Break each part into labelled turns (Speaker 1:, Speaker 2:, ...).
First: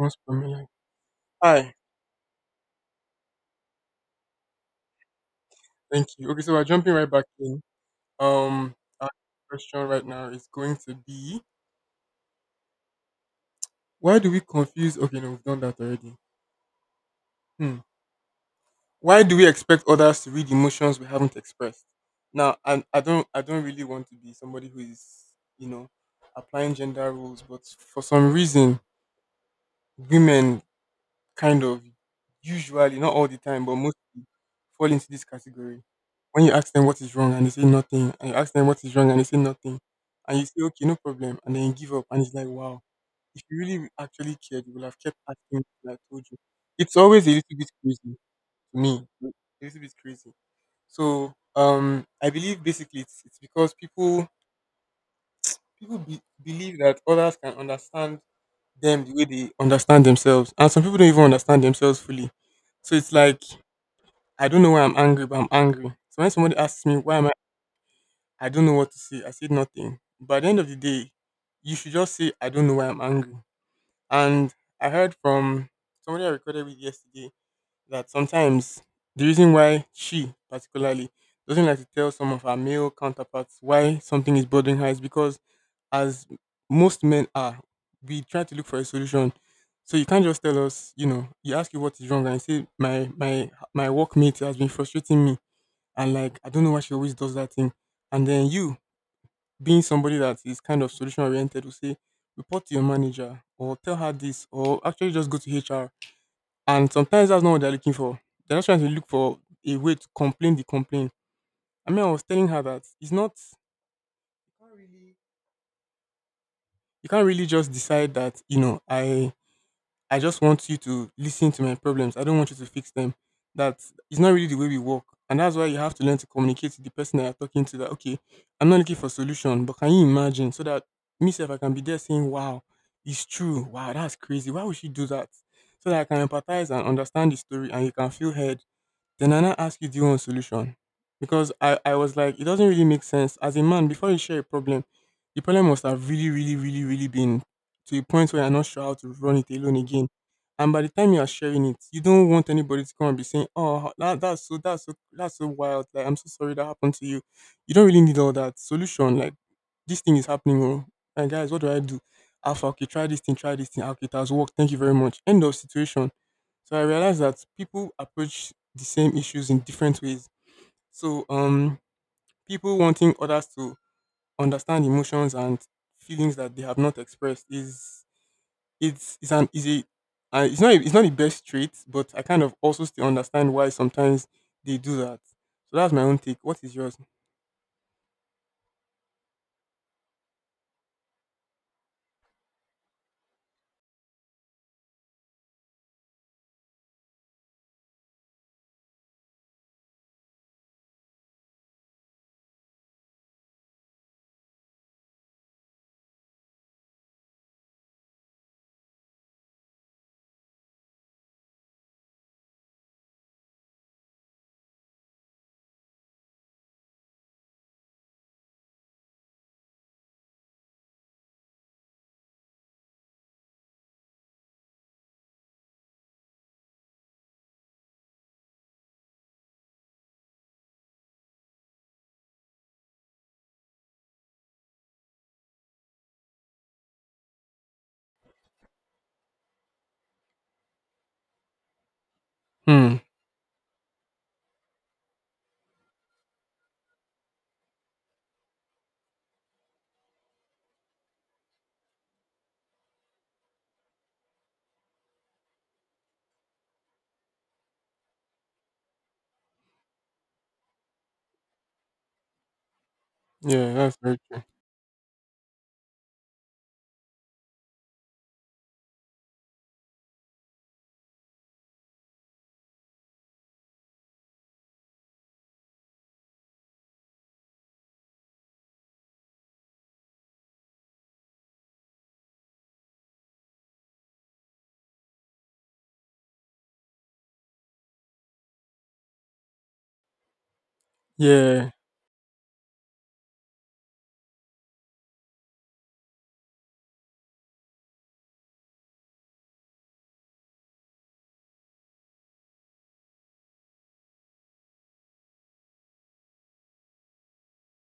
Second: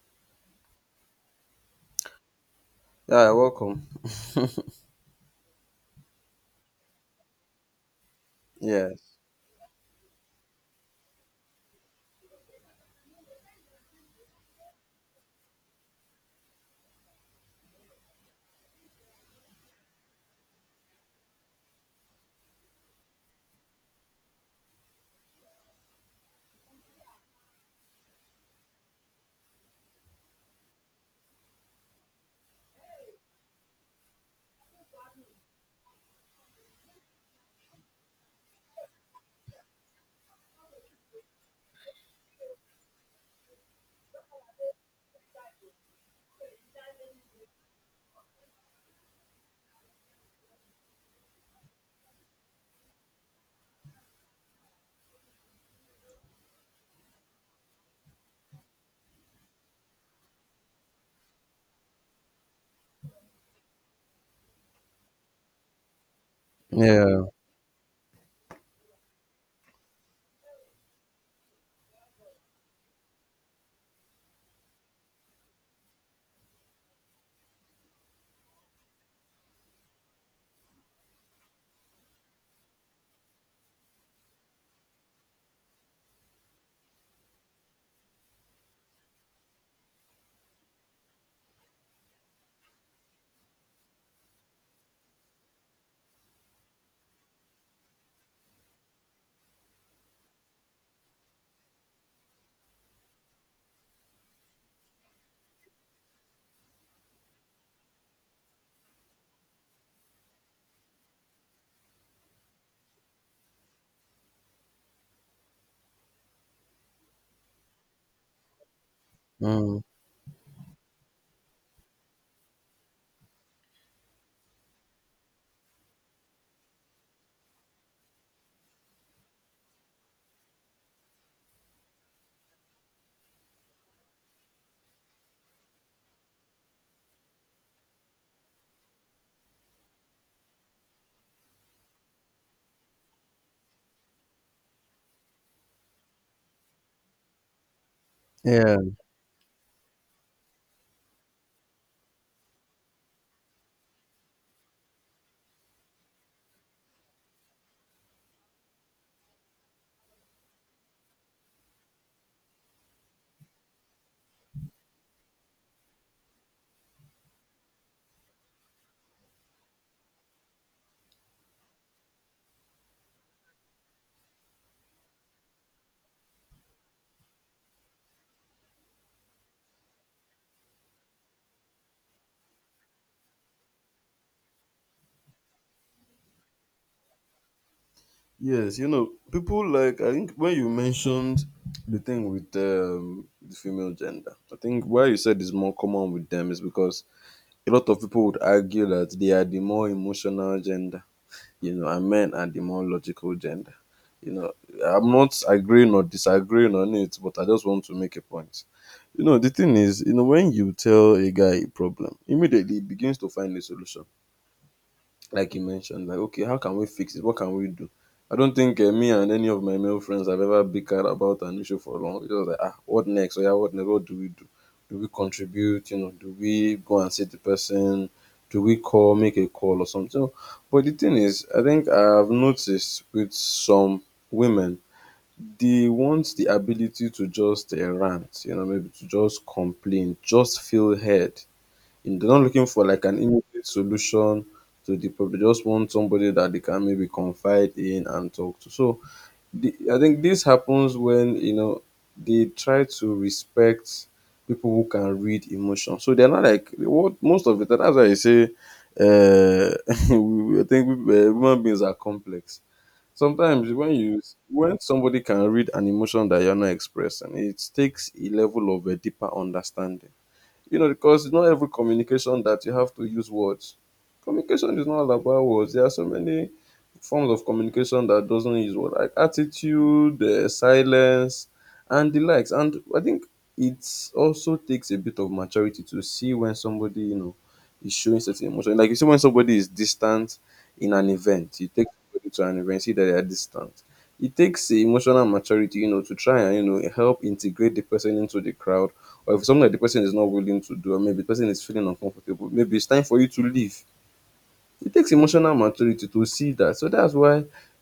Speaker 1: Most prominent. Hi,
Speaker 2: Yeah, welcome.
Speaker 1: thank you. Okay, so we're jumping right back in. Um, our
Speaker 2: Yes.
Speaker 1: question right now is going to be why do we confuse? Okay, no, we've done that already. Hmm. Why do we expect others to read emotions we haven't expressed? Now, I don't really want to be somebody who is, you know, applying gender rules, but for some reason, women kind of usually, not all the time, but mostly fall into this category. When you ask them what is wrong and they say nothing, and you ask them what is wrong and they say nothing, and you say, okay, no problem, and then you give up, and it's like, wow, if you really actually cared, you would have kept asking until I told you. It's always a little bit crazy to me, a little bit crazy. So, I believe basically it's because people believe that others can understand them the way they understand themselves, and some people don't even understand themselves fully. So it's like I don't know why I'm angry, but I'm angry. So when somebody asks me why
Speaker 2: Yeah.
Speaker 1: am I don't know what to say. I said nothing. But at the end of the day, you should just say I don't know why I'm angry. And I heard from somebody I recorded with yesterday that sometimes the reason why she particularly doesn't like to tell some of her male counterparts why something is bothering her is because as most men are, we try to look for a solution. So you can't just tell us, you ask you what is wrong and you say my workmate has been frustrating me and like I don't know why she always does that thing. And then you, being somebody that is kind of solution oriented, will say, report to your manager or tell her this or actually just go to HR. And sometimes that's not what they're looking for. They're just trying to look for a way to complain the complaint. I mean I was telling her that it's not you can't really just decide that, I
Speaker 2: Mm.
Speaker 1: I just want you to listen to my problems. I don't want you to fix them. That is not really the way we work. And that's why you have to learn to communicate to the person that you're talking to that, okay, I'm not looking for solution, but can you imagine? So that myself, I can be there saying, wow, it's true. Wow, that's crazy. Why would she do that? So that I can empathize and understand the story and you can feel heard then I now ask you, do you want solution? Because I was like, it doesn't really make sense. As a man, before you share a problem, the problem must have really, really, really, really been to a point where you're not
Speaker 2: Yeah.
Speaker 1: sure how to run it alone again. And by the time you are sharing it, you don't want anybody to come and be saying, "Oh, that's so wild. Like I'm so sorry that happened to you." You don't really need all that solution. Like this thing is happening, oh, and guys, what do I do? Alpha, okay, try this thing, try this thing. Okay, it has worked. Thank you very much. End of situation. So I realized that people approach the same issues in different ways. So people wanting others to understand emotions and feelings that they have not expressed is it's an easy a it's not the best trait, but I kind of also still understand why sometimes they do that. So that's my own take. What is yours?
Speaker 2: Yes, people like I think when you mentioned the thing with the female gender, I think why you said is more common with them is because a lot of people would argue that they are the more emotional gender, and men are the more logical gender. You know, I'm not agreeing or disagreeing on it, but I just want to make a point. The thing is, when you tell a guy a problem, immediately he begins to find a solution. Like you mentioned, like, okay, how can we fix it? What can we do? I don't think me and any of my male friends have ever bickered about an issue for long. It was like, ah, what next? Or yeah, what next? What do we do? Do we contribute? Do we go and see the person? Do we call, make a call or something? So, but the thing is, I think I've noticed with some women, they want the ability to just rant, maybe to just complain, just feel heard, they're not looking for
Speaker 1: Hmm.
Speaker 2: like an immediate solution to the problem. They just want somebody that they can maybe confide in and talk to. So the, I think this happens when they try to respect people who can read emotion. So they're not like what most of the time. That's why I say I think we, human beings are complex. Sometimes
Speaker 1: Yeah, that's very true.
Speaker 2: when somebody can read an emotion that you're not expressing, it takes a level of a deeper understanding, because not every communication that you have to use words. Communication is not all about words. There are so many forms of communication that doesn't use words, like attitude, silence, and the likes. And I think it also takes a bit of maturity to see when somebody, is showing certain emotion. Like you see when somebody is distant in an event, you
Speaker 1: Yeah,
Speaker 2: take somebody to an event, see that they are distant. It takes emotional maturity, to try and help integrate the person into the crowd, or if something that the person is not willing to do, or maybe the person is feeling uncomfortable, maybe it's time for you to leave. It takes emotional maturity to see that. So that's why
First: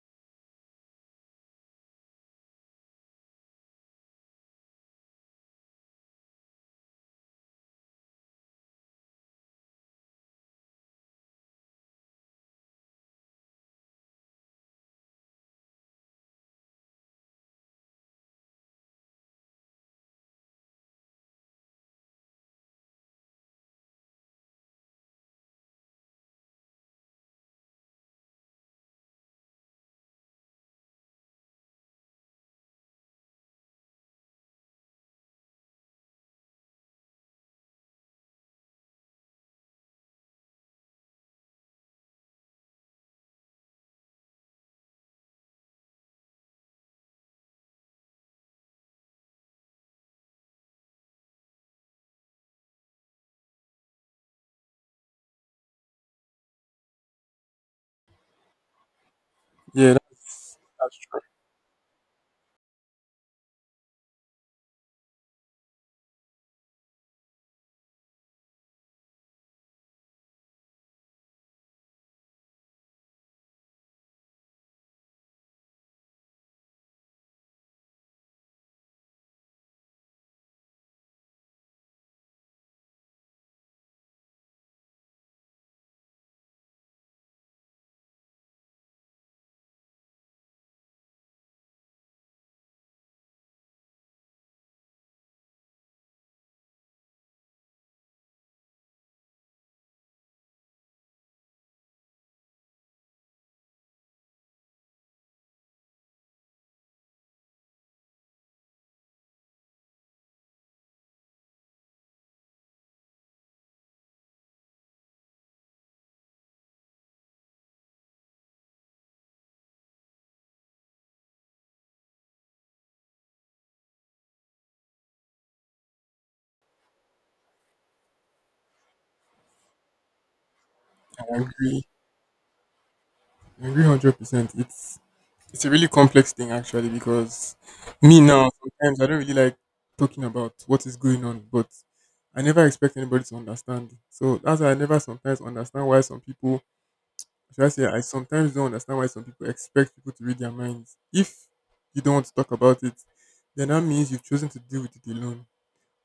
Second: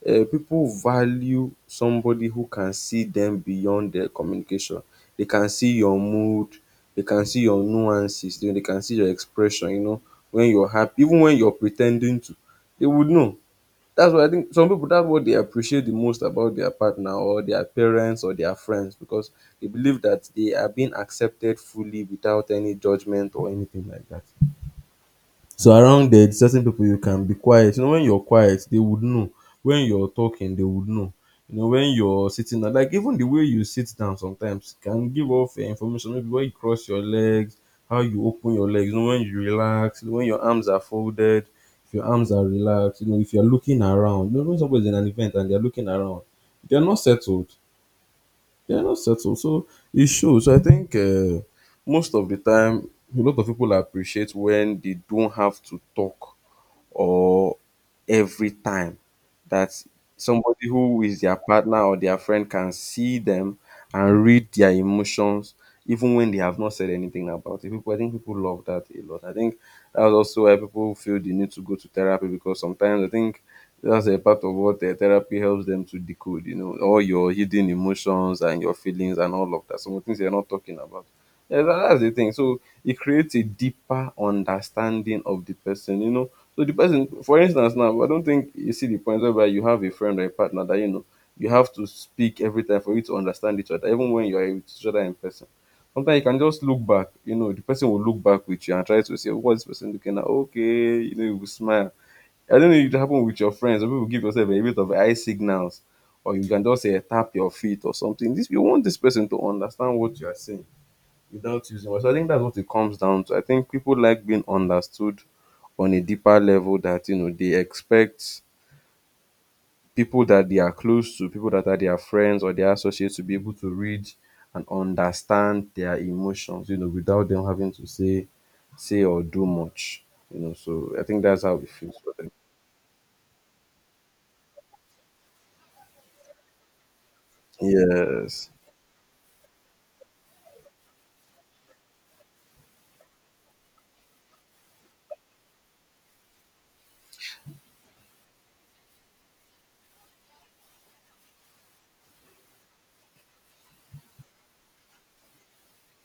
Speaker 2: people value somebody who can see them beyond their communication. They can see your mood, they can see your nuances, they can see your expression, when you're happy even when you're pre ten ding to, they would know. That's why I think some people, that's what they appreciate the most about their partner or their parents or their friends, because they believe that they are being accepted fully without any judgment or anything like that. So around there, certain people, you can be quiet. You know, when you're quiet, they would know. When you're talking, they would know. You know, when you're sitting down, like even the way you sit down sometimes can give off information. Maybe where you cross your legs, how you open your legs, when you relax, when your arms are folded, if your arms are relaxed, if you're looking around. When somebody's in an event and they're looking around, they're not settled, they're not settled. So it shows. So I think most of the time, a lot of people appreciate when they don't have to talk, or every time that
Speaker 1: yeah, that's
Speaker 2: somebody
Speaker 1: that's
Speaker 2: who
Speaker 1: true.
Speaker 2: is their partner or their friend can see them and read their emotions even when they have not said anything about it. People, I think people love that a lot. I think that was also why people feel the need to go to therapy, because sometimes I think that's a part of what the therapy helps them to decode, all your hidden emotions and your feelings and all of that. Some things you're not talking about. Yeah, that's the thing. So it creates a deeper understanding of the person. So the person, for instance, now I don't think you see the point whereby you have a friend or a partner that you have to speak every time for you to understand each other, even when you are with each other in person. Sometimes you can just look back, the person will look back with you and try to say, what's this person looking at? Okay, you will smile. I don't know if it happen with your friends. Some people give yourself a bit of eye signals, or you can just say tap your feet or something. This you want this person to understand what you are saying without using words. So I think that's what it comes down to. I think people like being understood on a deeper level, that they expect people that they are close to, people that are their friends or their associates, to be able to read and understand their emotions, without them having to say or do much. So I think
Speaker 1: I
Speaker 2: that's how it
Speaker 1: agree.
Speaker 2: feels for them.
Speaker 1: I agree 100%. It's a really complex thing actually because me
Speaker 2: Yes.
Speaker 1: now sometimes I don't really like talking about what is going on, but I never expect anybody to understand. So that's why I never sometimes understand why some people should I say I sometimes don't understand why some people expect people to read their minds. If you don't want to talk about it, then that means you've chosen to deal with it alone.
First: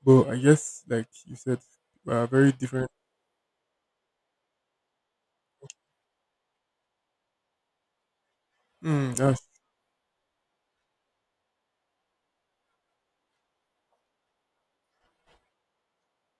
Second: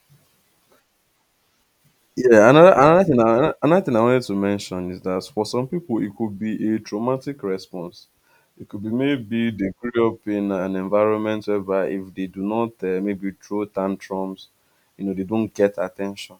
Speaker 1: But I guess like you said, we are
Speaker 2: Yeah,
Speaker 1: very
Speaker 2: another
Speaker 1: different.
Speaker 2: another thing I, another thing I wanted to mention is that for some people it could be a traumatic response. It could be
Speaker 1: Hmm, that's
Speaker 2: maybe they grew up in an environment whereby if they do not maybe throw tantrums, they don't get attention.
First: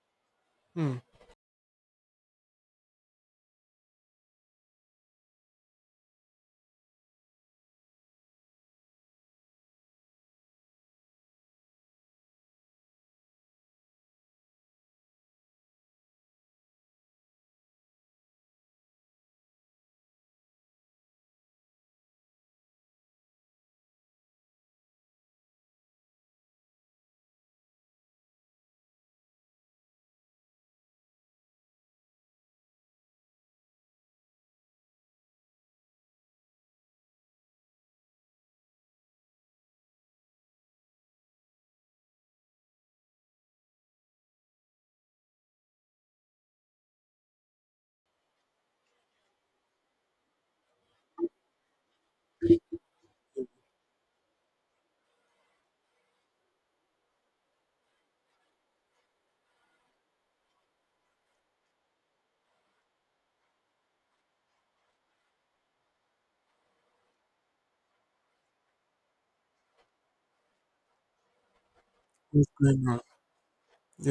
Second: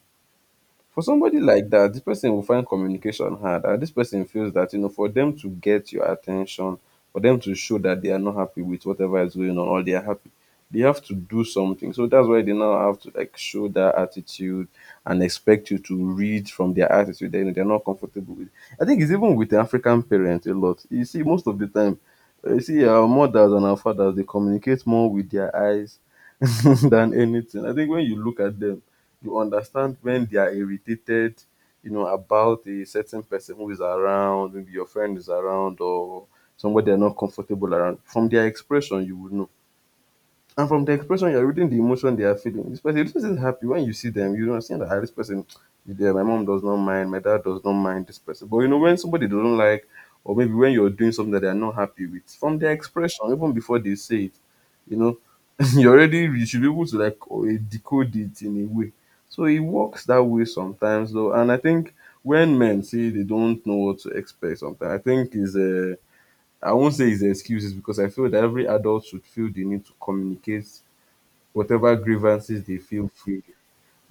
Speaker 1: hmm,
Speaker 2: For somebody like that, the person will find communication hard, and this person feels that for them to get your attention, for them to show that they are not happy with whatever is going on or they are happy, they have to do something. So that's why they now have to like show that attitude and expect you to read from their attitude that, they're not comfortable with. I think it's even with the African parents a lot. You see most of the time, you see our mothers and our fathers, they communicate more with their eyes than anything. I think when you look at them, you understand when they are irritated, about a certain person who is around, maybe your friend is around or somebody they're not comfortable around. From their expression, you would know. And from the expression, you're reading the emotion they are feeling. This person, this is happy. When you see them, you don't see that, "Ah, this person is there. My mom does not mind. My dad does not mind this person." But you know, when somebody they don't like, or maybe when you're doing something that they're not happy with, from their expression, even before they say it, you know, you already, you should be able to like, oh, decode it in a way. So it works that way sometimes though. And I think when men say they don't know what to expect sometimes, I think is a, I won't say it's excuses, because I feel that every adult should feel the need to communicate whatever
Speaker 1: what's
Speaker 2: grievances they
Speaker 1: going on?
Speaker 2: feel free.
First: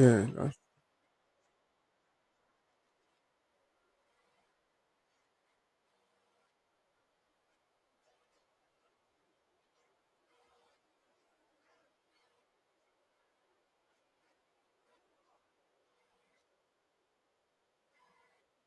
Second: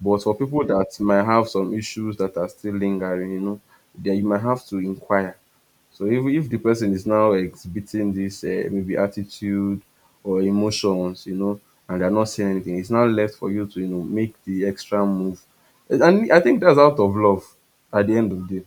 Speaker 2: But for
Speaker 1: that's,
Speaker 2: people that might have some issues that are still lingering, then you might have to inquire. So if the person is now exhibiting this, maybe attitude or emotions, and they're not saying anything, it's now left for you to, make the extra move. And I think that's out of love at the end of the day,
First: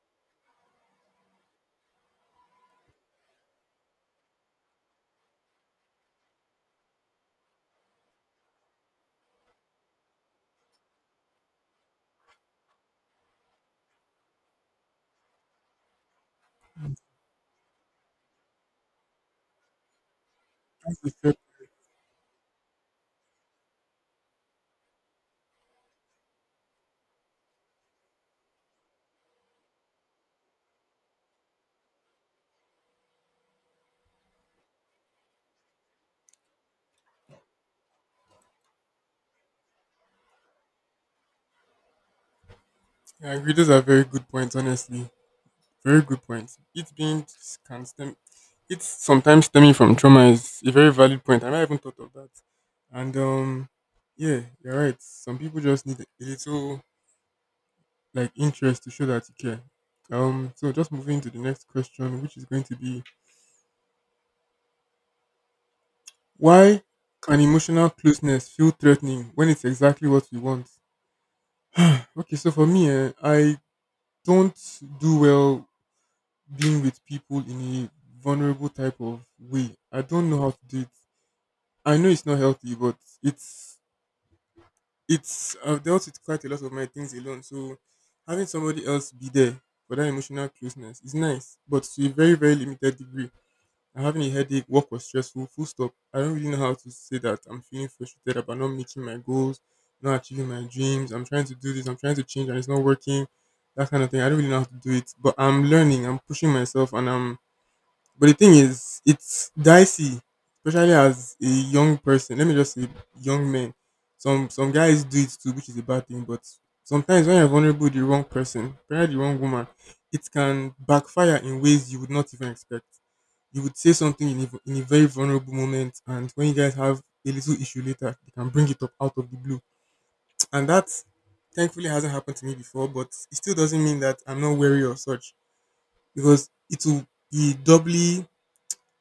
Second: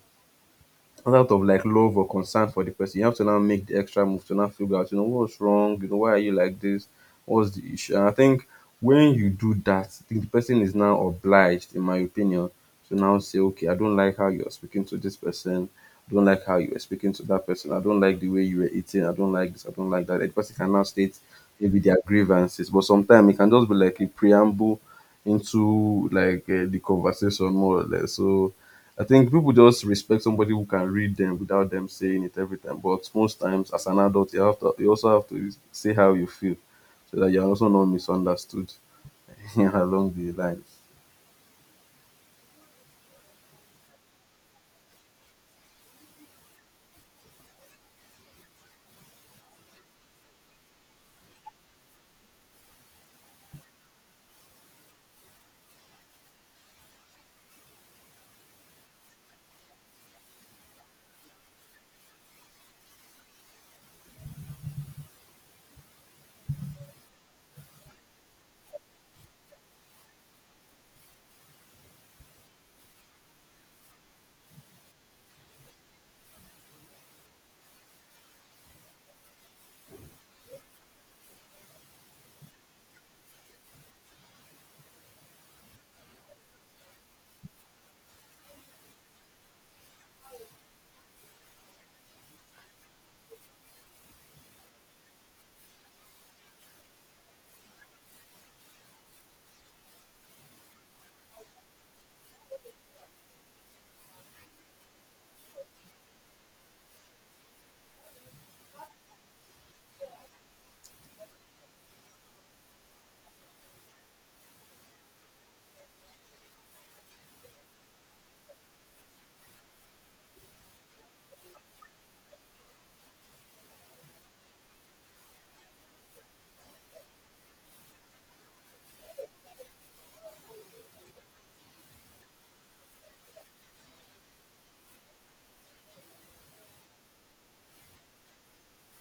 Speaker 2: not out of like love or concern for the person. You have to now make the extra move to now figure out, what's wrong, why are you like this? What's the issue? And I think when you do that, I think the person is now obliged, in my opinion, to now say, okay, I don't like how you're speaking to this person. I don't like how you were speaking to that person. I don't like the way you were eating. I don't like this. I don't like that. Like, the person can now
Speaker 1: that's the
Speaker 2: state
Speaker 1: fact.
Speaker 2: maybe their grievances, but sometimes it can just be like a preamble into like the conversation more or less. So I think people just respect somebody who can read them without them saying it every time. But most times, as an adult, you also have to say how you feel, so that you're also not misunderstood along the line.
Speaker 1: I agree. Those are very good points, honestly. Very good point. It being s- can stem, it's sometimes stemming from trauma is a very valid point. I never even thought of that. And yeah, you're right. Some people just need a little like interest to show that you care. So just moving to the next question, which is going to be why can emotional closeness feel threatening when it's exactly what we want? Okay, so for me, I don't do well being with people in a vulnerable type of way. I don't know how to do it. I know it's not healthy, but it's it's I've dealt with quite a lot of my things alone. So having somebody else be there for that emotional closeness is nice, but to a very very limited degree. I'm having a headache, work was stressful, full stop. I don't really know how to say that I'm feeling frustrated about not meeting my goals, not achieving my dreams. I'm trying to do this, I'm trying to change, and it's not working. That kind of thing. I don't really know how to do it, but I'm learning. I'm pushing myself, and I'm but the thing is, it's dicey, especially as a young person. Let me just say, young men. Some guys do it too, which is a bad thing. But sometimes when you're vulnerable, with the wrong person, probably the wrong woman, it can backfire in ways you would not even expect. You would say something in a very vulnerable moment, and when you guys have a little issue later, you can bring it up out of the blue. And that, thankfully, hasn't happened to me before. But it still doesn't mean that I'm not wary or such, because it will be doubly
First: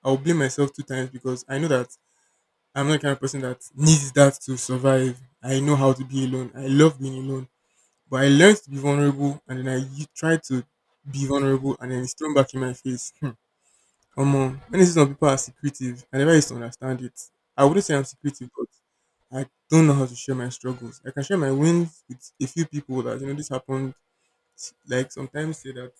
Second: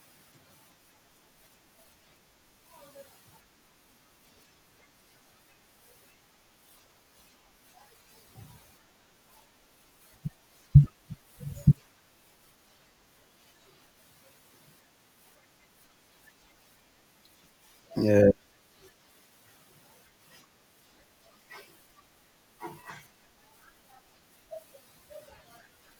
Speaker 1: I'll blame myself two times because I know that I'm not the kind of person that needs that to survive. I know how to be alone. I love being alone. But I learned to be vulnerable and then I tried to be vulnerable and then it's thrown back in my face. Hmm. Come on. When you see some people are secretive, I never used to understand it. I wouldn't say I'm
Speaker 2: Yeah,
Speaker 1: secretive, but I don't know how to share my struggles. I can share my wins with a few people that, this happened. Like sometimes say that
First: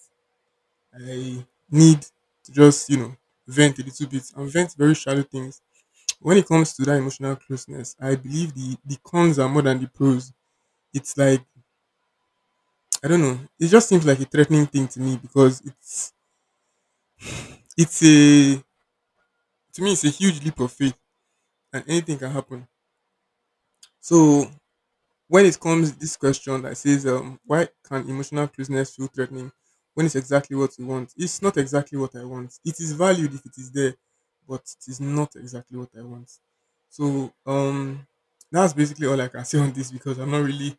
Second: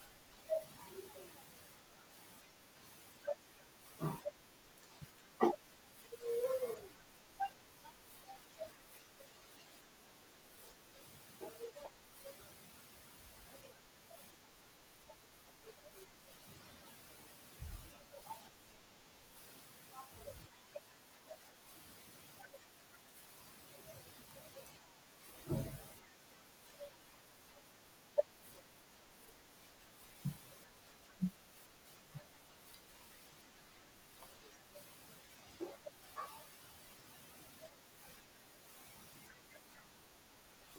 Speaker 1: I need to just, vent a little bit and vent very shallow things when it comes to that emotional closeness, I believe the cons are more than the pros. It's like I don't know. It just seems like a threatening thing to me because it's a to me it's a huge leap of faith and anything can happen. So when it comes this question that says why can emotional closeness feel threatening when it's exactly what you want? It's not exactly what I want. It is valued if it is there, but it is not exactly what I want. So, that's basically all I can say on this because I'm not really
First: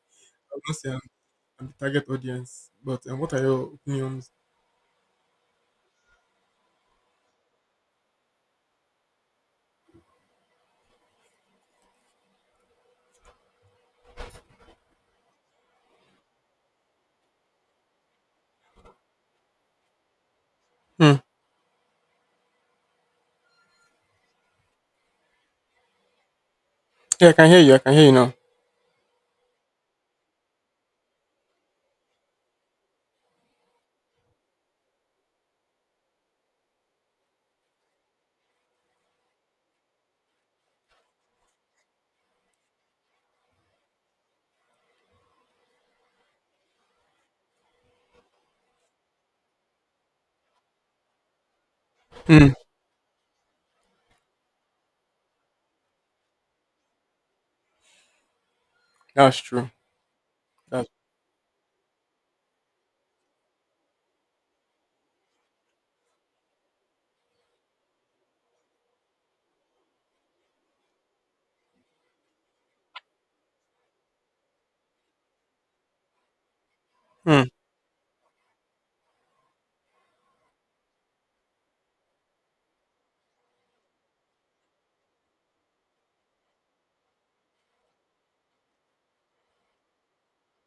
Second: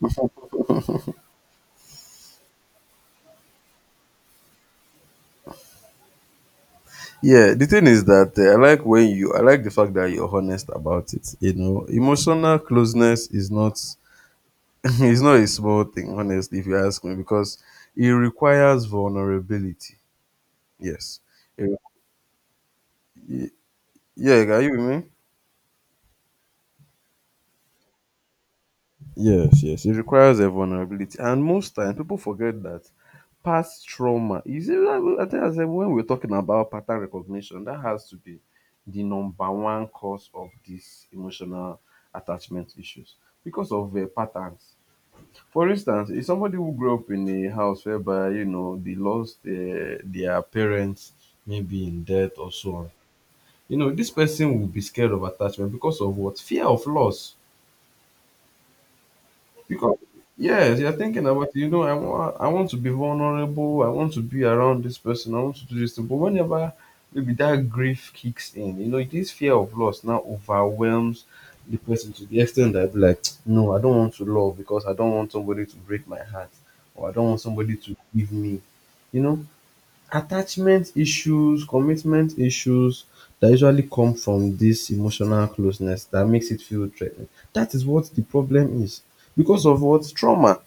Speaker 1: I'm not saying and the target audience. But what are your opinions?
Speaker 2: yeah. The thing is that, I like when you. I like the fact that you're honest about it. You know, emotional closeness is not is not a small thing, honestly. If you ask me, because it requires vulnerability.
Speaker 1: Hmm.
Speaker 2: Yes. It- yeah, are you with me?
Speaker 1: Yeah, I can hear you. I can hear you now.
Speaker 2: Yes, yes. It requires a vulnerability. And most times people forget that past trauma. You see, I think I said when we're talking about pattern recognition, that has to be the number one cause of these emotional attachment issues because of patterns. For instance, if somebody who grew up in a house whereby, you know, they lost their parents, maybe in death
Speaker 1: Hmm.
Speaker 2: or so on, you know, this person will be scared of attachment because of what? Fear of loss.
Speaker 1: That's true.
Speaker 2: Because yes,
Speaker 1: That's.
Speaker 2: you're thinking about, you know, I want to be vulnerable. I want to be around this person. I want to do this thing. But whenever maybe that grief kicks in, you know this fear of loss now overwhelms the person to the extent that I'd be like, no, I don't want to love because I don't want somebody to break my heart or I don't want
Speaker 1: Hmm.
Speaker 2: somebody to leave me. You know, attachment issues, commitment issues that usually come from this emotional closeness that makes it feel threatening. That is what the problem is because of what? Trauma.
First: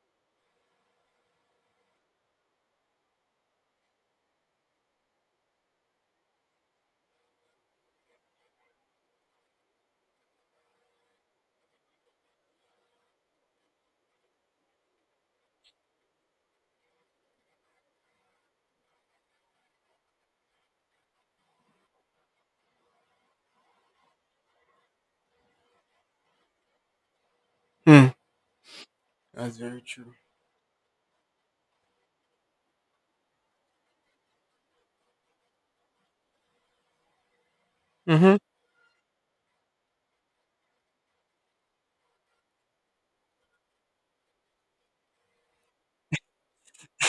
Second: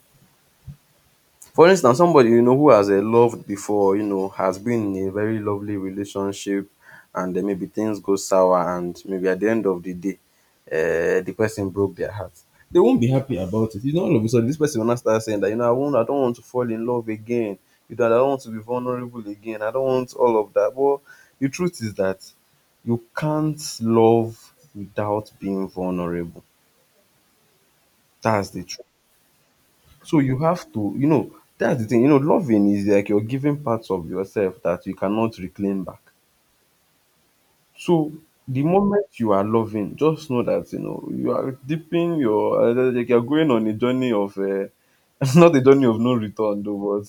Speaker 2: For instance, somebody, you know, who has loved before, you know, has been in a very lovely relationship, and then maybe things go sour, and maybe at the end of the day, the person broke their heart. They won't be happy about it. You know, all of a sudden, this person will not start saying that, you know, I don't want to fall in love again. You know, I don't want to be vulnerable again. I don't want all of that. But the truth is that you can't love without being vulnerable.
Speaker 1: Hmm.
Speaker 2: That's the truth.
Speaker 1: That's very true.
Speaker 2: So you have to, you know, that's the thing, you know, loving is like you're giving parts of yourself that you cannot reclaim back. So
Speaker 1: Mhm.
Speaker 2: the moment you are loving, just know that you know you are dipping your, like you're going on a journey of not a journey of no return though,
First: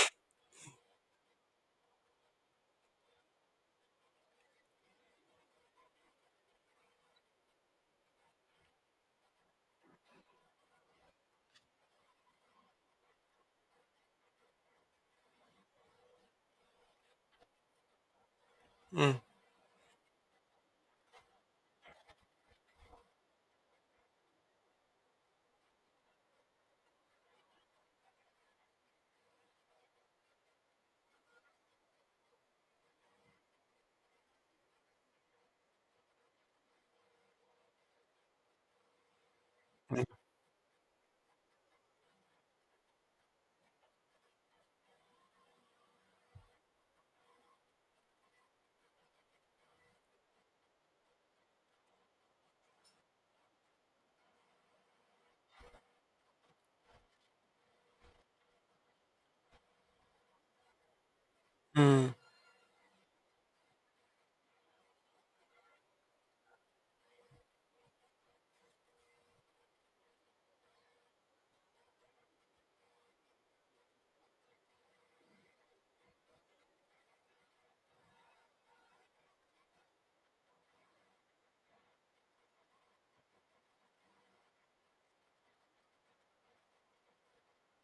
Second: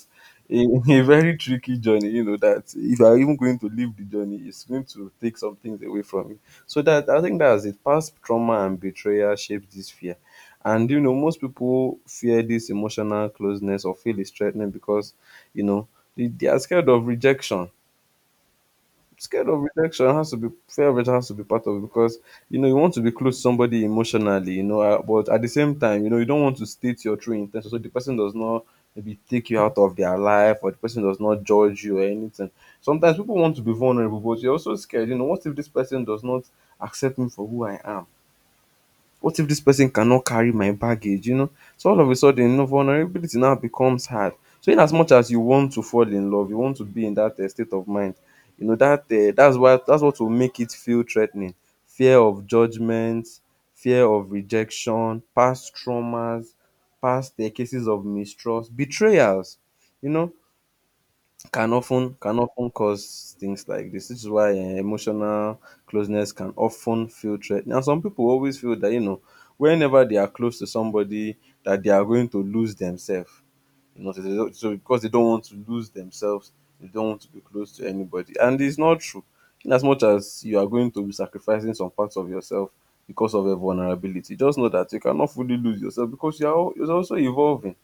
Speaker 2: but a very tricky journey, you know, that if you're even going to leave the journey, it's going to take some things away from you. So that, I think that's it. Past trauma and betrayal shapes this fear. And you know, most people fear this emotional closeness or feel it's threatening because, you know, they are scared of rejection.
Speaker 1: Hmm.
Speaker 2: Scared of rejection has to be, fear of rejection has to be part of it because you know you want to be close to somebody emotionally, you know, but at the same time you know you don't want to state your true intention so the person does not maybe take you out of their life or the person does not judge you or anything. Sometimes people want to be vulnerable but you're also scared, you know, what if this person does not accept me for who I am? What if this person
Speaker 1: Hmm.
Speaker 2: cannot carry my baggage? You know, so all of a sudden, you know, vulnerability now becomes hard. So in as much as you want to fall in love, you want to be in that state of mind, you know that that's why, that's what will make it feel threatening. Fear of judgment, fear of rejection, past traumas, past cases of mistrust, betrayals. You know,
Speaker 1: Hmm.
Speaker 2: can often cause things like this. This is why emotional closeness can often feel threatening. And some people always feel that, you know, whenever they are close to somebody, that they are going to lose themselves. You know, so, they don't- so because they don't want to lose themselves, they don't want to be close to anybody, and it's not true. In as much as you are going to be sacrificing some parts of yourself because of your vulnerability, just know that you cannot fully lose yourself because you're also evolving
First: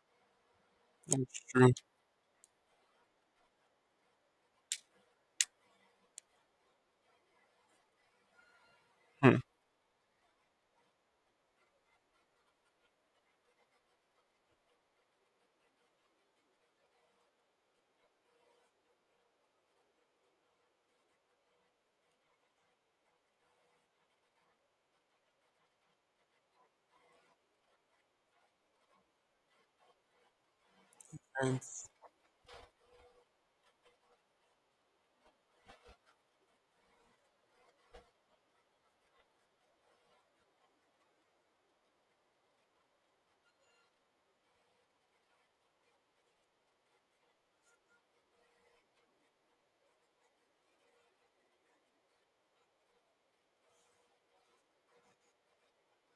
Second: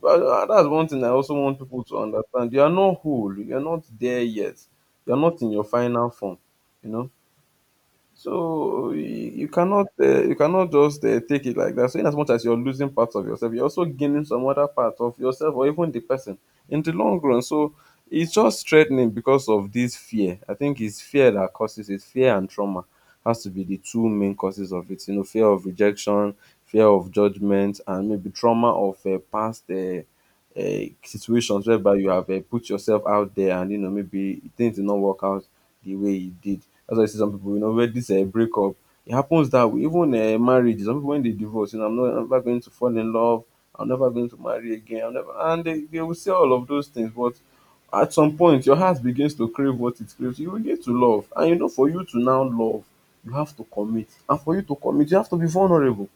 Speaker 2: but that's one thing I also
Speaker 1: That's
Speaker 2: want
Speaker 1: true.
Speaker 2: people to understand. You are not whole. You are not there yet. You are not in your final form. You know. So you,
Speaker 1: Hmm.
Speaker 2: you cannot just take it like that. So in as much as you're losing parts of yourself, you're also gaining some other part of yourself or even the person in the long run. So it's just threatening because of this fear. I think it's fear that causes it. Fear and trauma has to be the two main causes of it. You know, fear of rejection, fear of judgment, and maybe trauma of past.
Speaker 1: And
Speaker 2: Situations whereby you have put yourself out there and you know maybe things did not work out the way he did. That's why you see some people, you know, when this breakup, it happens that way. Even marriage, some people when they divorce, you know, I'm never going to fall in love. I'm never going to marry again. I'm never, and they will say all of those things, but at some point your heart begins to crave what it craves. You begin to love, and you know, for you to now love, you have to commit, and for you to commit, you have to be vulnerable.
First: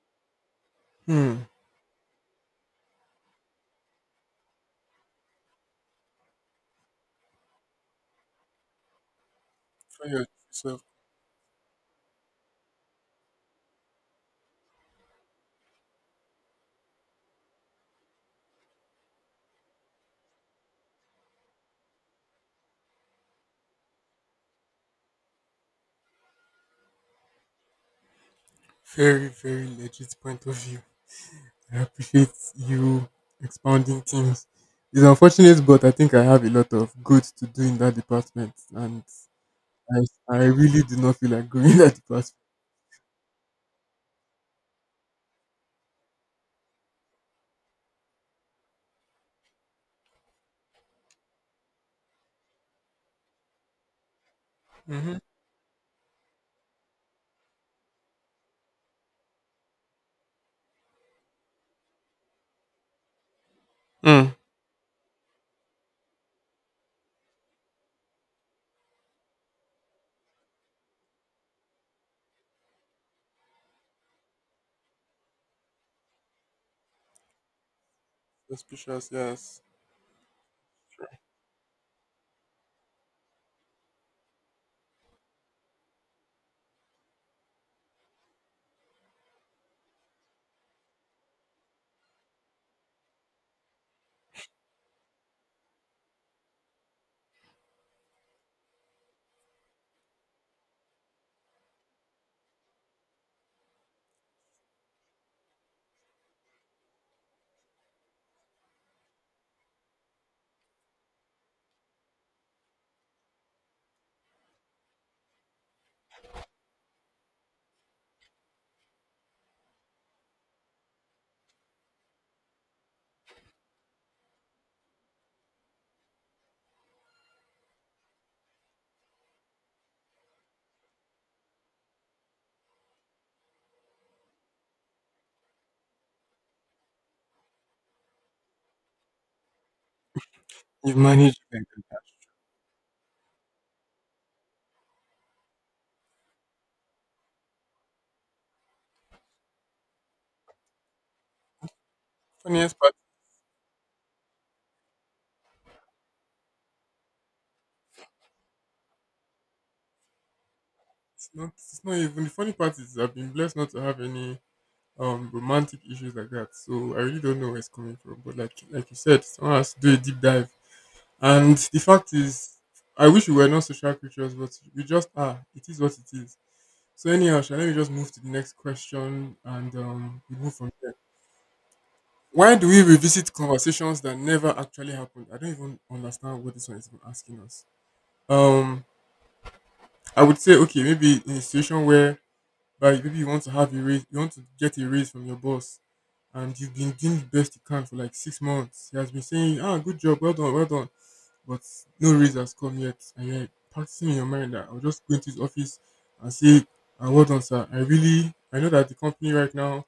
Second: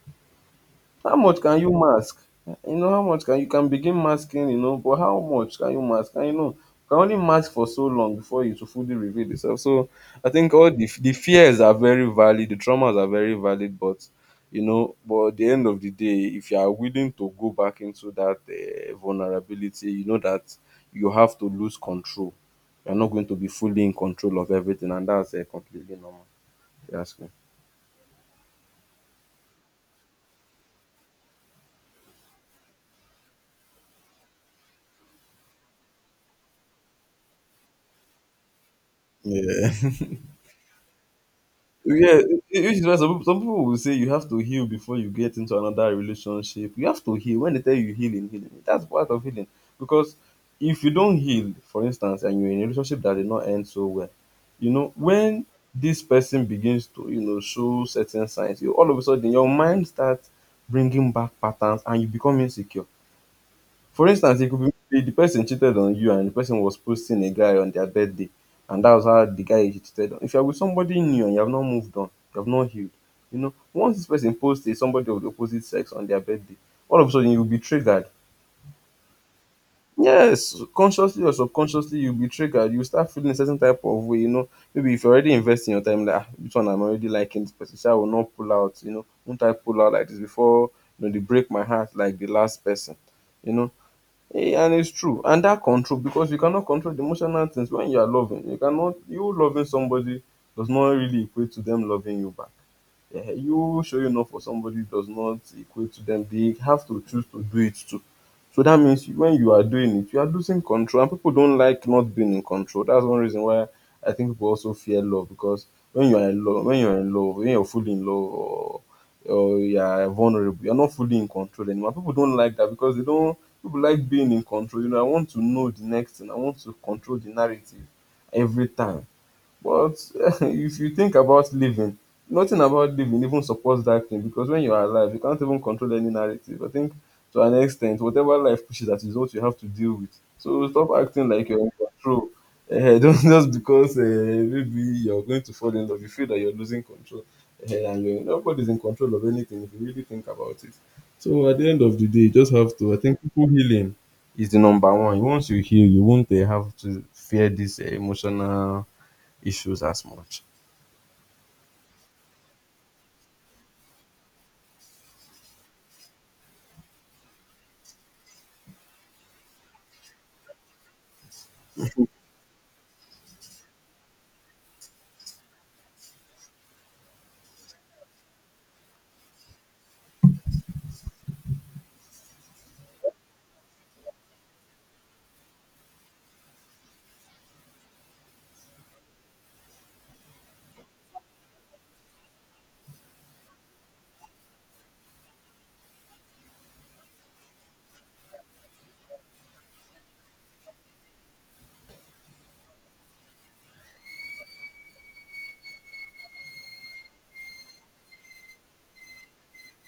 Speaker 2: How much
Speaker 1: hmm.
Speaker 2: can you mask? You know, how much can you can begin masking, you know, but how much can you mask? And you know, you can only mask for so long before you to fully reveal yourself. So
Speaker 1: From your
Speaker 2: I think all
Speaker 1: yourself,
Speaker 2: the fears are very valid, the traumas are very valid, but you know, but at the end of the day, if you are willing to go back into that vulnerability, you know that you have to lose control. You're not going to be fully in control of everything, and that's completely normal, if you ask me.
Speaker 1: very very legit point of view. I appreciate you expounding things. It's unfortunate, but I think I have a lot of good to do in that department, and
Speaker 2: Yeah.
Speaker 1: I I really do not feel like going that
Speaker 2: Yeah,
Speaker 1: department.
Speaker 2: which is why some people will say you have to heal before you get into another relationship. You have to heal. When they tell you healing, healing, that's part of healing. Because if you don't heal, for instance, and you're in a relationship that did not end so well, you know,
Speaker 1: Mhm.
Speaker 2: when this person begins to, you know, show certain signs, you all of a sudden your mind starts bringing back patterns and you become insecure. For
Speaker 1: Hmm.
Speaker 2: instance, it could be the person cheated on you and the person was posting a guy on their birthday, and that was how the guy he cheated on. If you are with somebody new and you have not moved on, you have not healed, you know, once this person posts a somebody of the opposite sex on their birthday, all of a sudden you'll be triggered.
Speaker 1: Suspicious, yes.
Speaker 2: Yes, consciously or subconsciously, you'll be triggered. You start feeling a certain type of way, you know. Maybe if you're already investing your time, like, ah, which one, I'm already liking this person, so I will not pull out, you know. Won't I pull out like this before, you know, they break my heart like the last person, you know. Yeah, and it's true. And that control, because you cannot control the emotional things when you are loving. You loving somebody does not really equate to them loving you back. Yeah, you showing up for somebody does not equate to them. They have to choose to do it too. So that means when you are doing it, you are losing control, and people don't like not being in control. That's one reason why I think people also fear love because when you are in love, when you are in love, when you're fully in love, or you are vulnerable. You're not fully in control anymore. People don't like that because they don't. People like being in control. You know, I want to know the next thing. I want to control the narrative every time. But if you think about living, nothing about living even supports that thing because when you are alive, you can't even control any narrative. I think to an extent, whatever life pushes at you is what you have to deal with. So stop
Speaker 1: You've
Speaker 2: acting
Speaker 1: managed
Speaker 2: like you're
Speaker 1: like
Speaker 2: in
Speaker 1: that.
Speaker 2: control. Eh, don't, just because maybe you're going to fall in love, you feel that you're losing control. Eh, and you're, nobody's in control of anything if you really think about it. So at the end of the day, you just have
Speaker 1: Funniest part,
Speaker 2: to. I think people healing is the number one. Once you heal, you won't have to fear this emotional issues as much.
Speaker 1: it's not even the funny part is I've been blessed not to have any romantic issues like that. So I really don't know where it's coming from. But like you said, someone has to do a deep dive. And the fact is, I wish we were not social creatures, but we just are. It is what it is. So anyhow, shall let me just move to the next question and we move from there. Why do we revisit conversations that never actually happened? I don't even understand what this one is even asking us. Um, I would say okay, maybe in a situation where, like maybe you want to have a raise, you want to get a raise from your boss, and you've been doing the best you can for like 6 months. He has been saying, "Ah, good job, well done," but no raise has come yet, and you're practicing in your mind that I'll just go into his office and say, ah, "Well done, sir. I know that the company right now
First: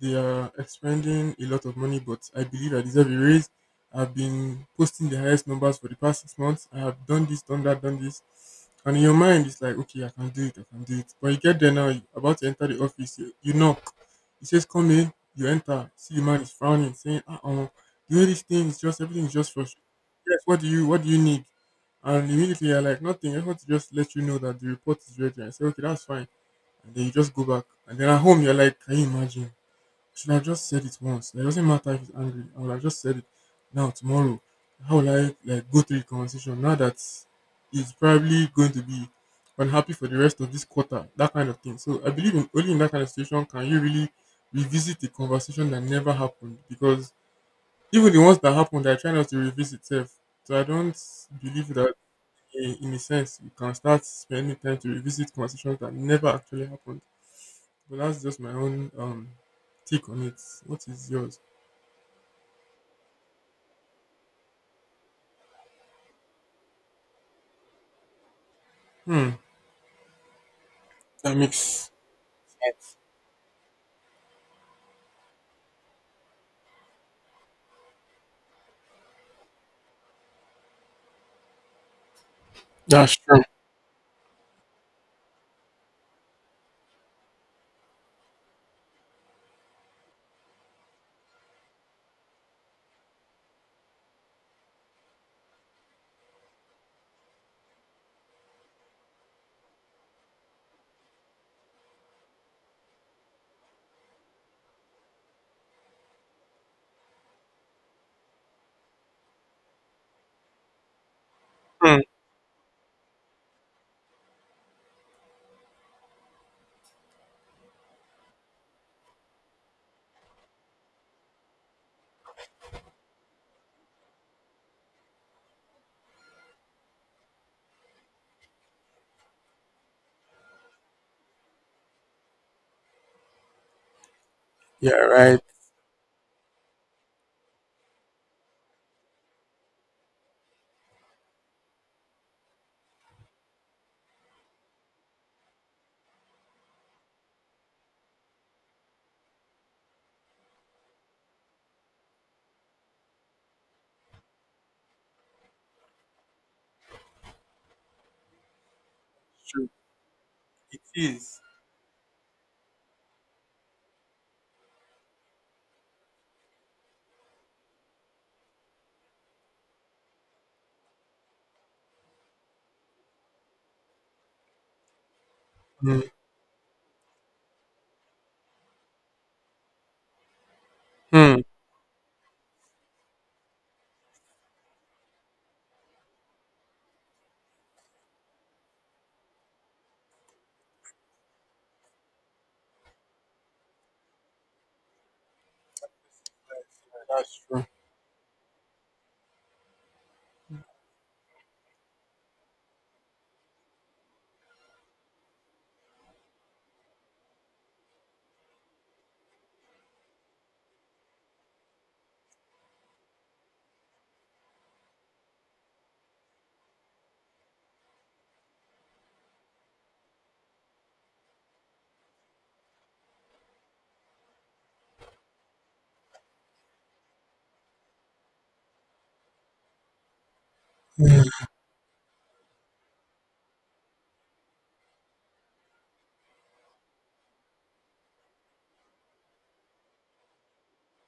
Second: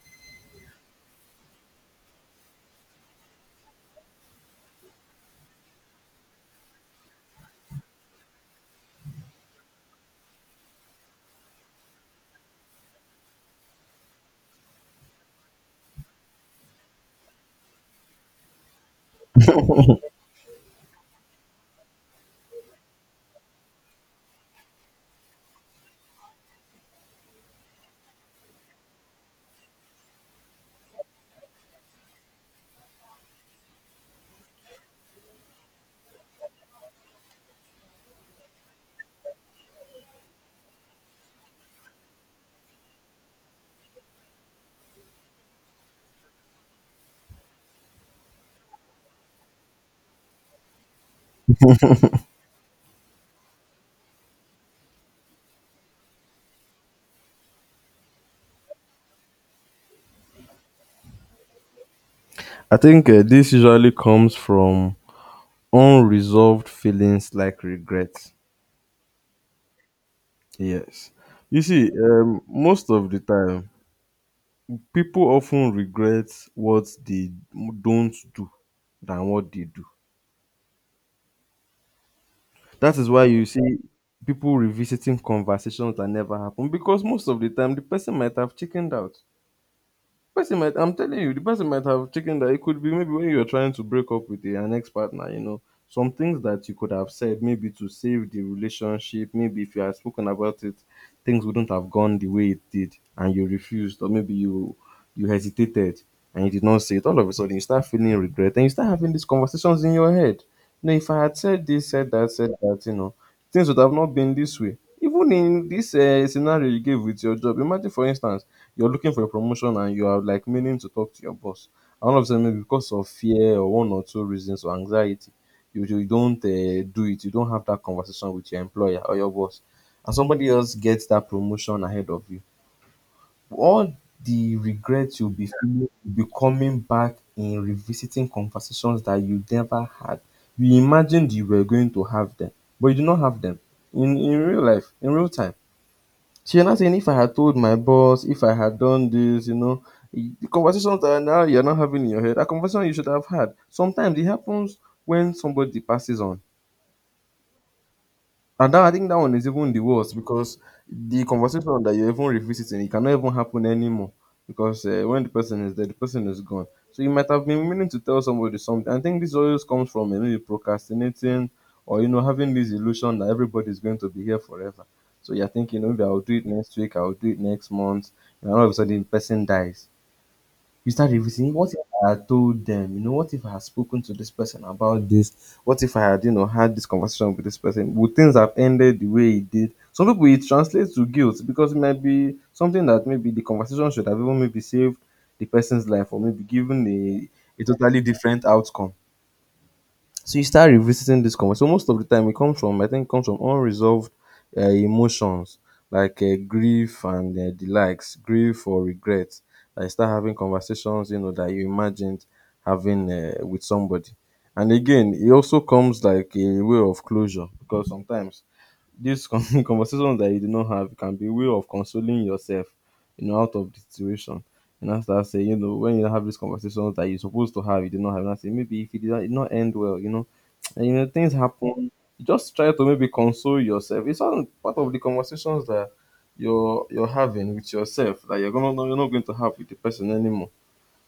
Speaker 1: they are expending a lot of money, but I believe I deserve a raise. I've been posting the highest numbers for the past 6 months. I have done this, done that, done this." And in your mind, it's like, okay, I can do it, I can do it. But you get there now, you about to enter the office, you knock. He says, come in, you enter, see the man is frowning, saying, uh oh, the way this thing is just, everything is just frustrating. Yes, what do you need? And immediately you're like, nothing. I want to just let you know that the report is ready. I say, okay, that's fine. And then you just go back. And then at home, you're like, can you imagine? Should I have just said it once? Like, it doesn't matter if he's angry. I would have just said it now tomorrow. How will I like go through the conversation now that he's probably going to be unhappy for the rest of this quarter? That kind of thing. So I believe, in, only in that kind of situation can you really revisit the conversation that never happened, because even the ones that happened, I try not to revisit self. So I don't believe that in a sense you can start spending time to revisit conversations that never actually happened. But that's just my own take on it. What is yours?
Speaker 2: I think this usually comes from unresolved feelings like regret.
Speaker 1: Hmm.
Speaker 2: Yes.
Speaker 1: That
Speaker 2: You see,
Speaker 1: makes
Speaker 2: most
Speaker 1: sense.
Speaker 2: of the time, people often regret what they don't do than what they do. That is
Speaker 1: That's
Speaker 2: why
Speaker 1: true.
Speaker 2: you see people revisiting conversations that never happened because most of the time the person might have chickened out. Person might, I'm telling you, the person might have taken that. It could be maybe when you're trying to break up with an ex partner, you know, some things that you could have said maybe to save the relationship. Maybe if you had spoken about it, things wouldn't have gone the way it did, and you refused, or maybe you hesitated and you did not say it. All of a sudden, you start feeling regret, and you start having these conversations in your head. You know, if I had said this,
Speaker 1: Hmm.
Speaker 2: said that, you know, things would have not been this way. Even in this scenario you gave with your job, imagine for instance you're looking for a promotion and you are like meaning to talk to your boss, and all of a sudden maybe because of fear or one or two reasons or anxiety you don't do it. You don't have that conversation with your employer or your boss, and somebody else gets that promotion ahead of you. All the
Speaker 1: Yeah,
Speaker 2: regrets you'll
Speaker 1: right.
Speaker 2: be feeling will be coming back in revisiting conversations that you never had. You imagined you were going to have them, but you do not have them in real life, in real time. She was not saying if I had told my boss, if I had done this, you know, the conversations that now you're not having in your head, a conversation you should have had. Sometimes it happens when somebody passes on. And that, I think that one is
Speaker 1: True.
Speaker 2: even the worst because
Speaker 1: It
Speaker 2: the
Speaker 1: is.
Speaker 2: conversation that you're even revisiting, it cannot even happen anymore because when the person is there, the person is gone. So you might have been meaning to tell somebody something. I think this always comes from maybe procrastinating or, you know, having this illusion that everybody's going to be here forever. So you're thinking,
Speaker 1: Hmm.
Speaker 2: maybe I'll do it next week, I'll do it next month, and all of a sudden, the person dies. You start
Speaker 1: Hmm.
Speaker 2: revising. What if I had told them? You know, what if I had spoken to this person about this? What if I had, you know, had this conversation with this person? Would things have ended the way it did? Some people, it translates to guilt because it might be something that maybe the conversation should have even maybe saved the person's life or maybe given a,
Speaker 1: That's
Speaker 2: a
Speaker 1: true.
Speaker 2: totally different outcome. So you start revisiting this conversation. So most of the time, it comes from, I think it comes from unresolved emotions like grief and the likes, grief or regret. I start having conversations, you know, that you imagined having with somebody. And again, it also comes like a way of closure because sometimes these conversations that you did not have can be a way of consoling yourself, you know, out of the situation. And I start saying, you know, when you have these conversations that you're supposed to have, you did not have, and I say, maybe if it did not, it not end well, you know, and you know,
Speaker 1: Hmm.
Speaker 2: things happen. You just try to maybe console yourself. It's all part of the conversations that you're having with yourself, that you're not going to have with the person anymore.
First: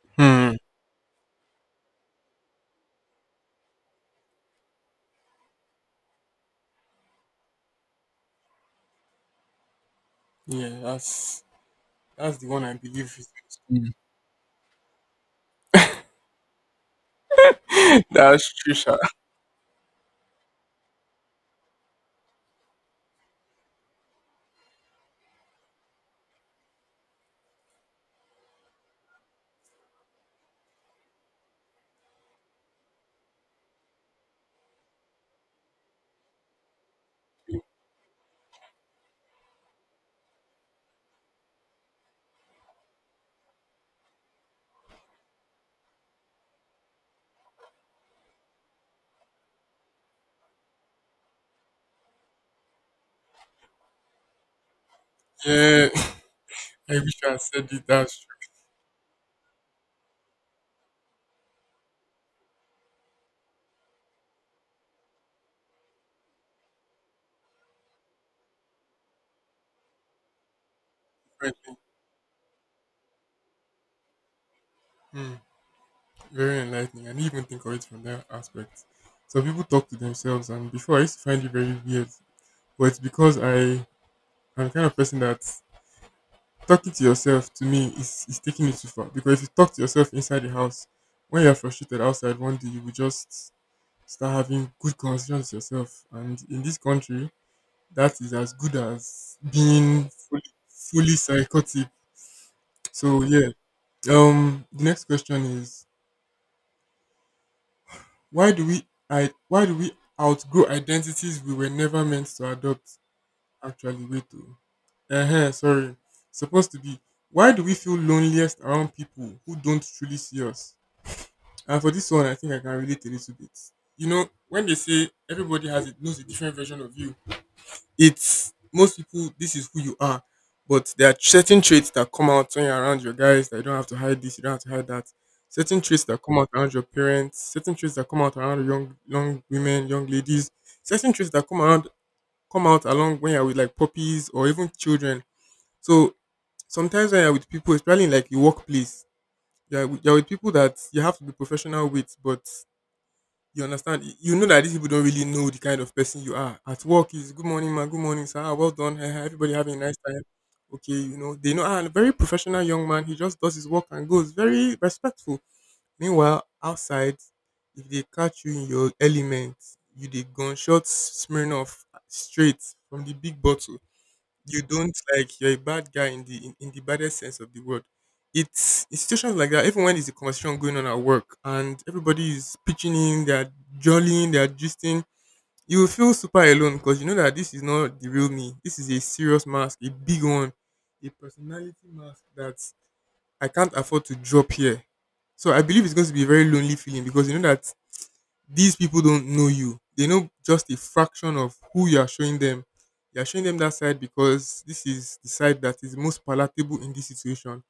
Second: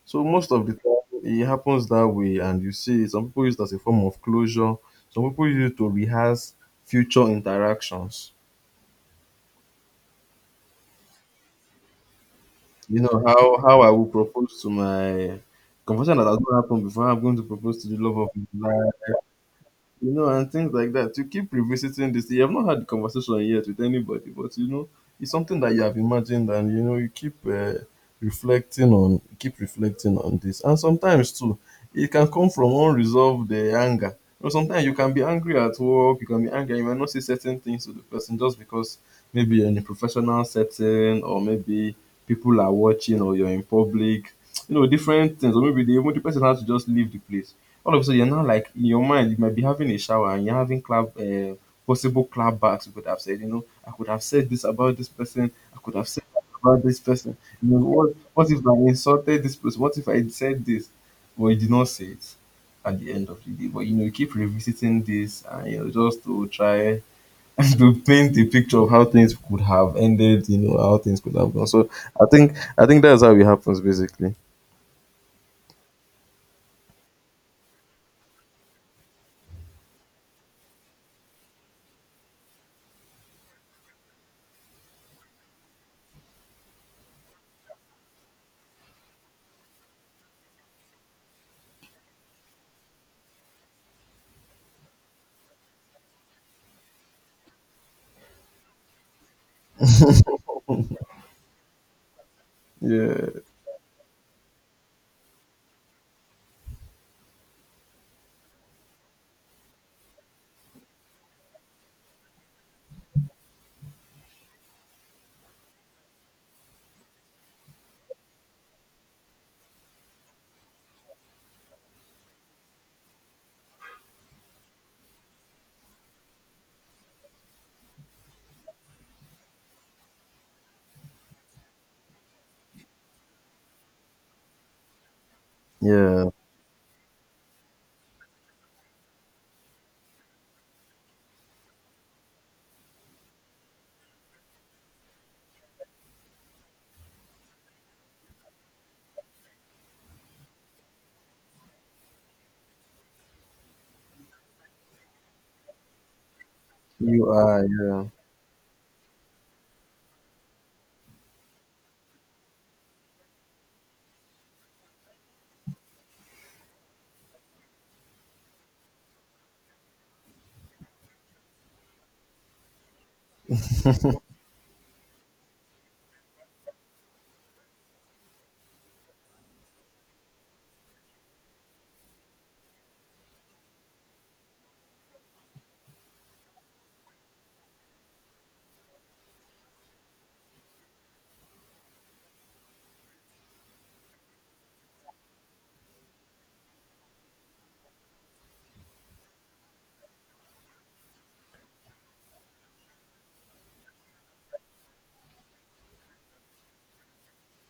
Speaker 2: So most
Speaker 1: Hmm.
Speaker 2: of the time it happens that way, and you see some people use it as a form of closure. Some people use it to rehearse future interactions.
Speaker 1: Yeah, that's the one I
Speaker 2: You
Speaker 1: believe
Speaker 2: know
Speaker 1: is.
Speaker 2: how
Speaker 1: Hmm.
Speaker 2: I will propose to my confession that has not happened before. I'm going to propose to the love of
Speaker 1: That's
Speaker 2: my
Speaker 1: true,
Speaker 2: life,
Speaker 1: Sha.
Speaker 2: you know, and things like that. You keep revisiting this. You have not had the conversation yet with anybody, but you know, it's something that you have imagined, and you know, you keep reflecting on, keep reflecting on this. And sometimes too, it can come from unresolved anger. You know, sometimes you can be angry at work. You can be angry. You might not say certain things to the person just because maybe you're in a professional setting, or maybe people are watching, or you're in public. You know, different things, or maybe the, even the person has to just leave the place. All of a sudden, you're now like in your mind, you might be having a shower and you're having possible clapbacks. You could have said, you know, I could have said this about this person. I
Speaker 1: Yeah,
Speaker 2: could have said that about
Speaker 1: I
Speaker 2: this
Speaker 1: wish I
Speaker 2: person.
Speaker 1: had said
Speaker 2: You know,
Speaker 1: it.
Speaker 2: what
Speaker 1: That's
Speaker 2: what
Speaker 1: true.
Speaker 2: if I insulted this person? What if I said this? But you did not say it at the end of the day. But you know, you keep revisiting this and, you know, just to try to paint a picture of how things could have ended. You know, how things could have gone.
Speaker 1: Right.
Speaker 2: So I think that's how it happens basically.
Speaker 1: Hmm. Very enlightening. I didn't even think of it from that aspect. So people talk to themselves, and before I used to find it very weird, but it's because I'm the kind of person that talking to yourself to me is taking it too far, because if you talk to yourself inside the house when you're frustrated outside one day you will just start having good conversations with yourself, and in this country that is as good as being fully, fully psychotic. So
Speaker 2: Yeah.
Speaker 1: yeah, the next question is why do we outgrow identities we were never meant to adopt. Actually, wait, to uh, sorry, supposed to be, why do we feel loneliest around people who don't truly see us? And for this one, I think I can relate a little bit. You know, when they say everybody has it knows a different version of you, it's most people this is who you are. But there are certain traits that come out when you're around your guys that you don't have to hide this, you don't have to hide that. Certain traits that
Speaker 2: Yeah.
Speaker 1: come out around your parents, certain traits that come out around young women, young ladies, certain traits that come around come out along when you're with like puppies or even children. So sometimes when you're with people, especially in like your workplace, you're with people that you have to be professional with, but you understand? You know that these people don't really know the kind of person you are. At work
Speaker 2: You
Speaker 1: is good
Speaker 2: are.
Speaker 1: morning, man. Good
Speaker 2: Yeah.
Speaker 1: morning, sir. Ah, well done. Everybody having a nice time. Okay, you know they know. And a very professional young man. He just does his work and goes. Very respectful. Meanwhile, outside, if they catch you in your element, you the gunshot smearing off straight from the big bottle, you don't like you're a bad guy in the baddest sense of the word. It's situations like that. Even when there's a conversation going on at work and everybody is pitching in, they're jollying, they're gisting, you will feel super alone because you know that this is not the real me. This is a serious mask, a big one, a personality mask that I can't afford to drop here. So I believe it's going to be a very lonely feeling because you know that these people don't know you. They know just a fraction of who you are showing them. You are showing them that side because this is the side that is most palatable in this situation.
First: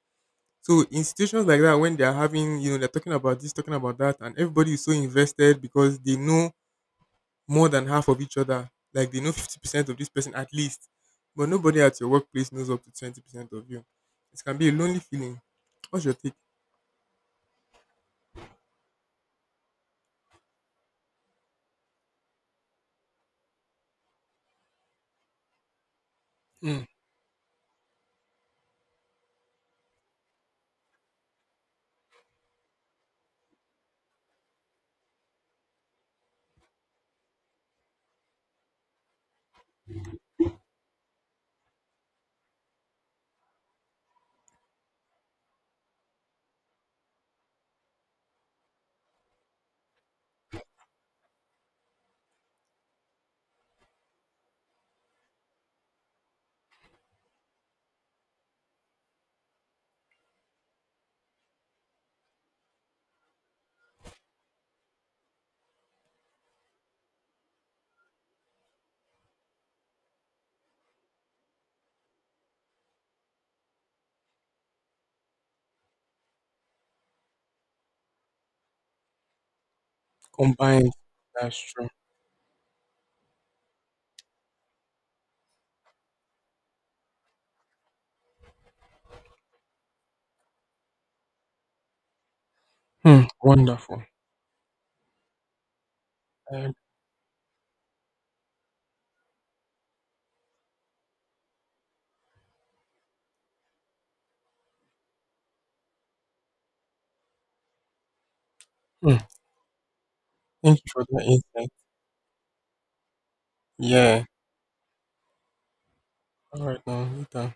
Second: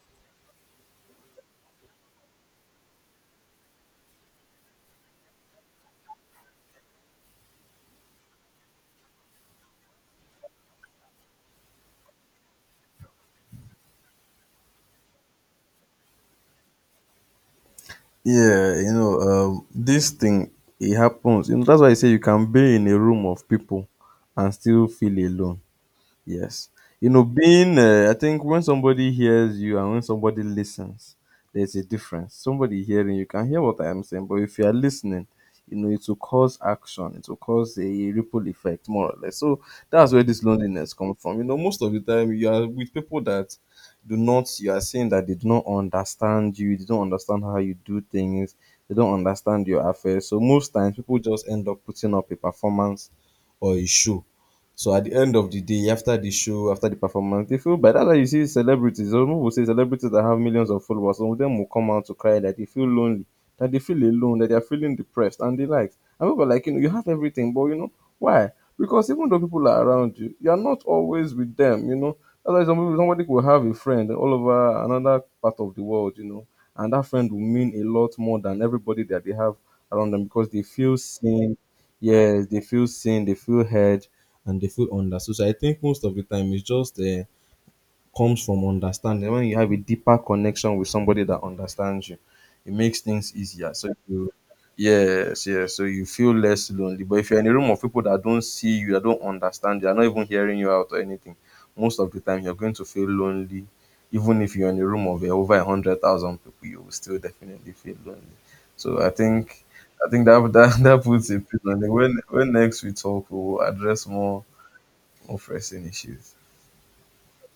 Speaker 1: So in situations like that, when they are having, you know, they're talking about this, talking about that, and everybody is so invested because they know more than half of each other. Like they know 50% of this person at least, but nobody at your workplace knows up to 20% of you. It can be a lonely feeling. What's your take?
Speaker 2: Yeah, you know, this thing, it happens. You know, that's why I say you can be in a room of people and still feel alone. Yes.
Speaker 1: Hmm.
Speaker 2: You know, being, I think when somebody hears you and when somebody listens, there's a difference. Somebody hearing you can hear what I am saying, but if you are listening, you know, it will cause action, it will cause a ripple effect, more or less. So that's where this loneliness comes from. You know, most of the time you are with people that do not, you are saying that they do not understand you, they don't understand how you do things, they don't understand your affairs. So most times people just end up putting up a performance or a show, so at the end of the day, after the show, after the performance, they feel. By that, why you see celebrities. Some people say celebrities that have millions of followers. Some of them will come out to cry that they feel lonely, that they feel alone, that they are feeling depressed, and the likes. And people are like, you know, you have everything, but you know why? Because even though people are around you, you are not always with them. You know, that's why some people, somebody will have a friend all over another part of the world. You know, and that friend will mean a lot more than everybody that they have around them because they
Speaker 1: Combined.
Speaker 2: feel seen.
Speaker 1: That's true.
Speaker 2: Yes, they feel seen, they feel heard, and they feel understood. So I think most of the time it just comes from understanding. When you have a deeper connection with somebody that understands you, it makes
Speaker 1: Hmm.
Speaker 2: things easier. So
Speaker 1: Wonderful.
Speaker 2: you, yes, yes. So you feel less
Speaker 1: Um,
Speaker 2: lonely. But if you're in a room of people that don't see you, that don't understand you, are not even hearing you out or anything, most of the time you're going to feel lonely. Even if you're in a room of over 100,000 people, you will still definitely feel lonely. So I
Speaker 1: hmm.
Speaker 2: think I think that that,
Speaker 1: Thank you
Speaker 2: that
Speaker 1: for that
Speaker 2: puts a pin
Speaker 1: insight.
Speaker 2: on it. When next we talk, we'll address
Speaker 1: Yeah.
Speaker 2: more of resting issues.
Speaker 1: All right now. Later.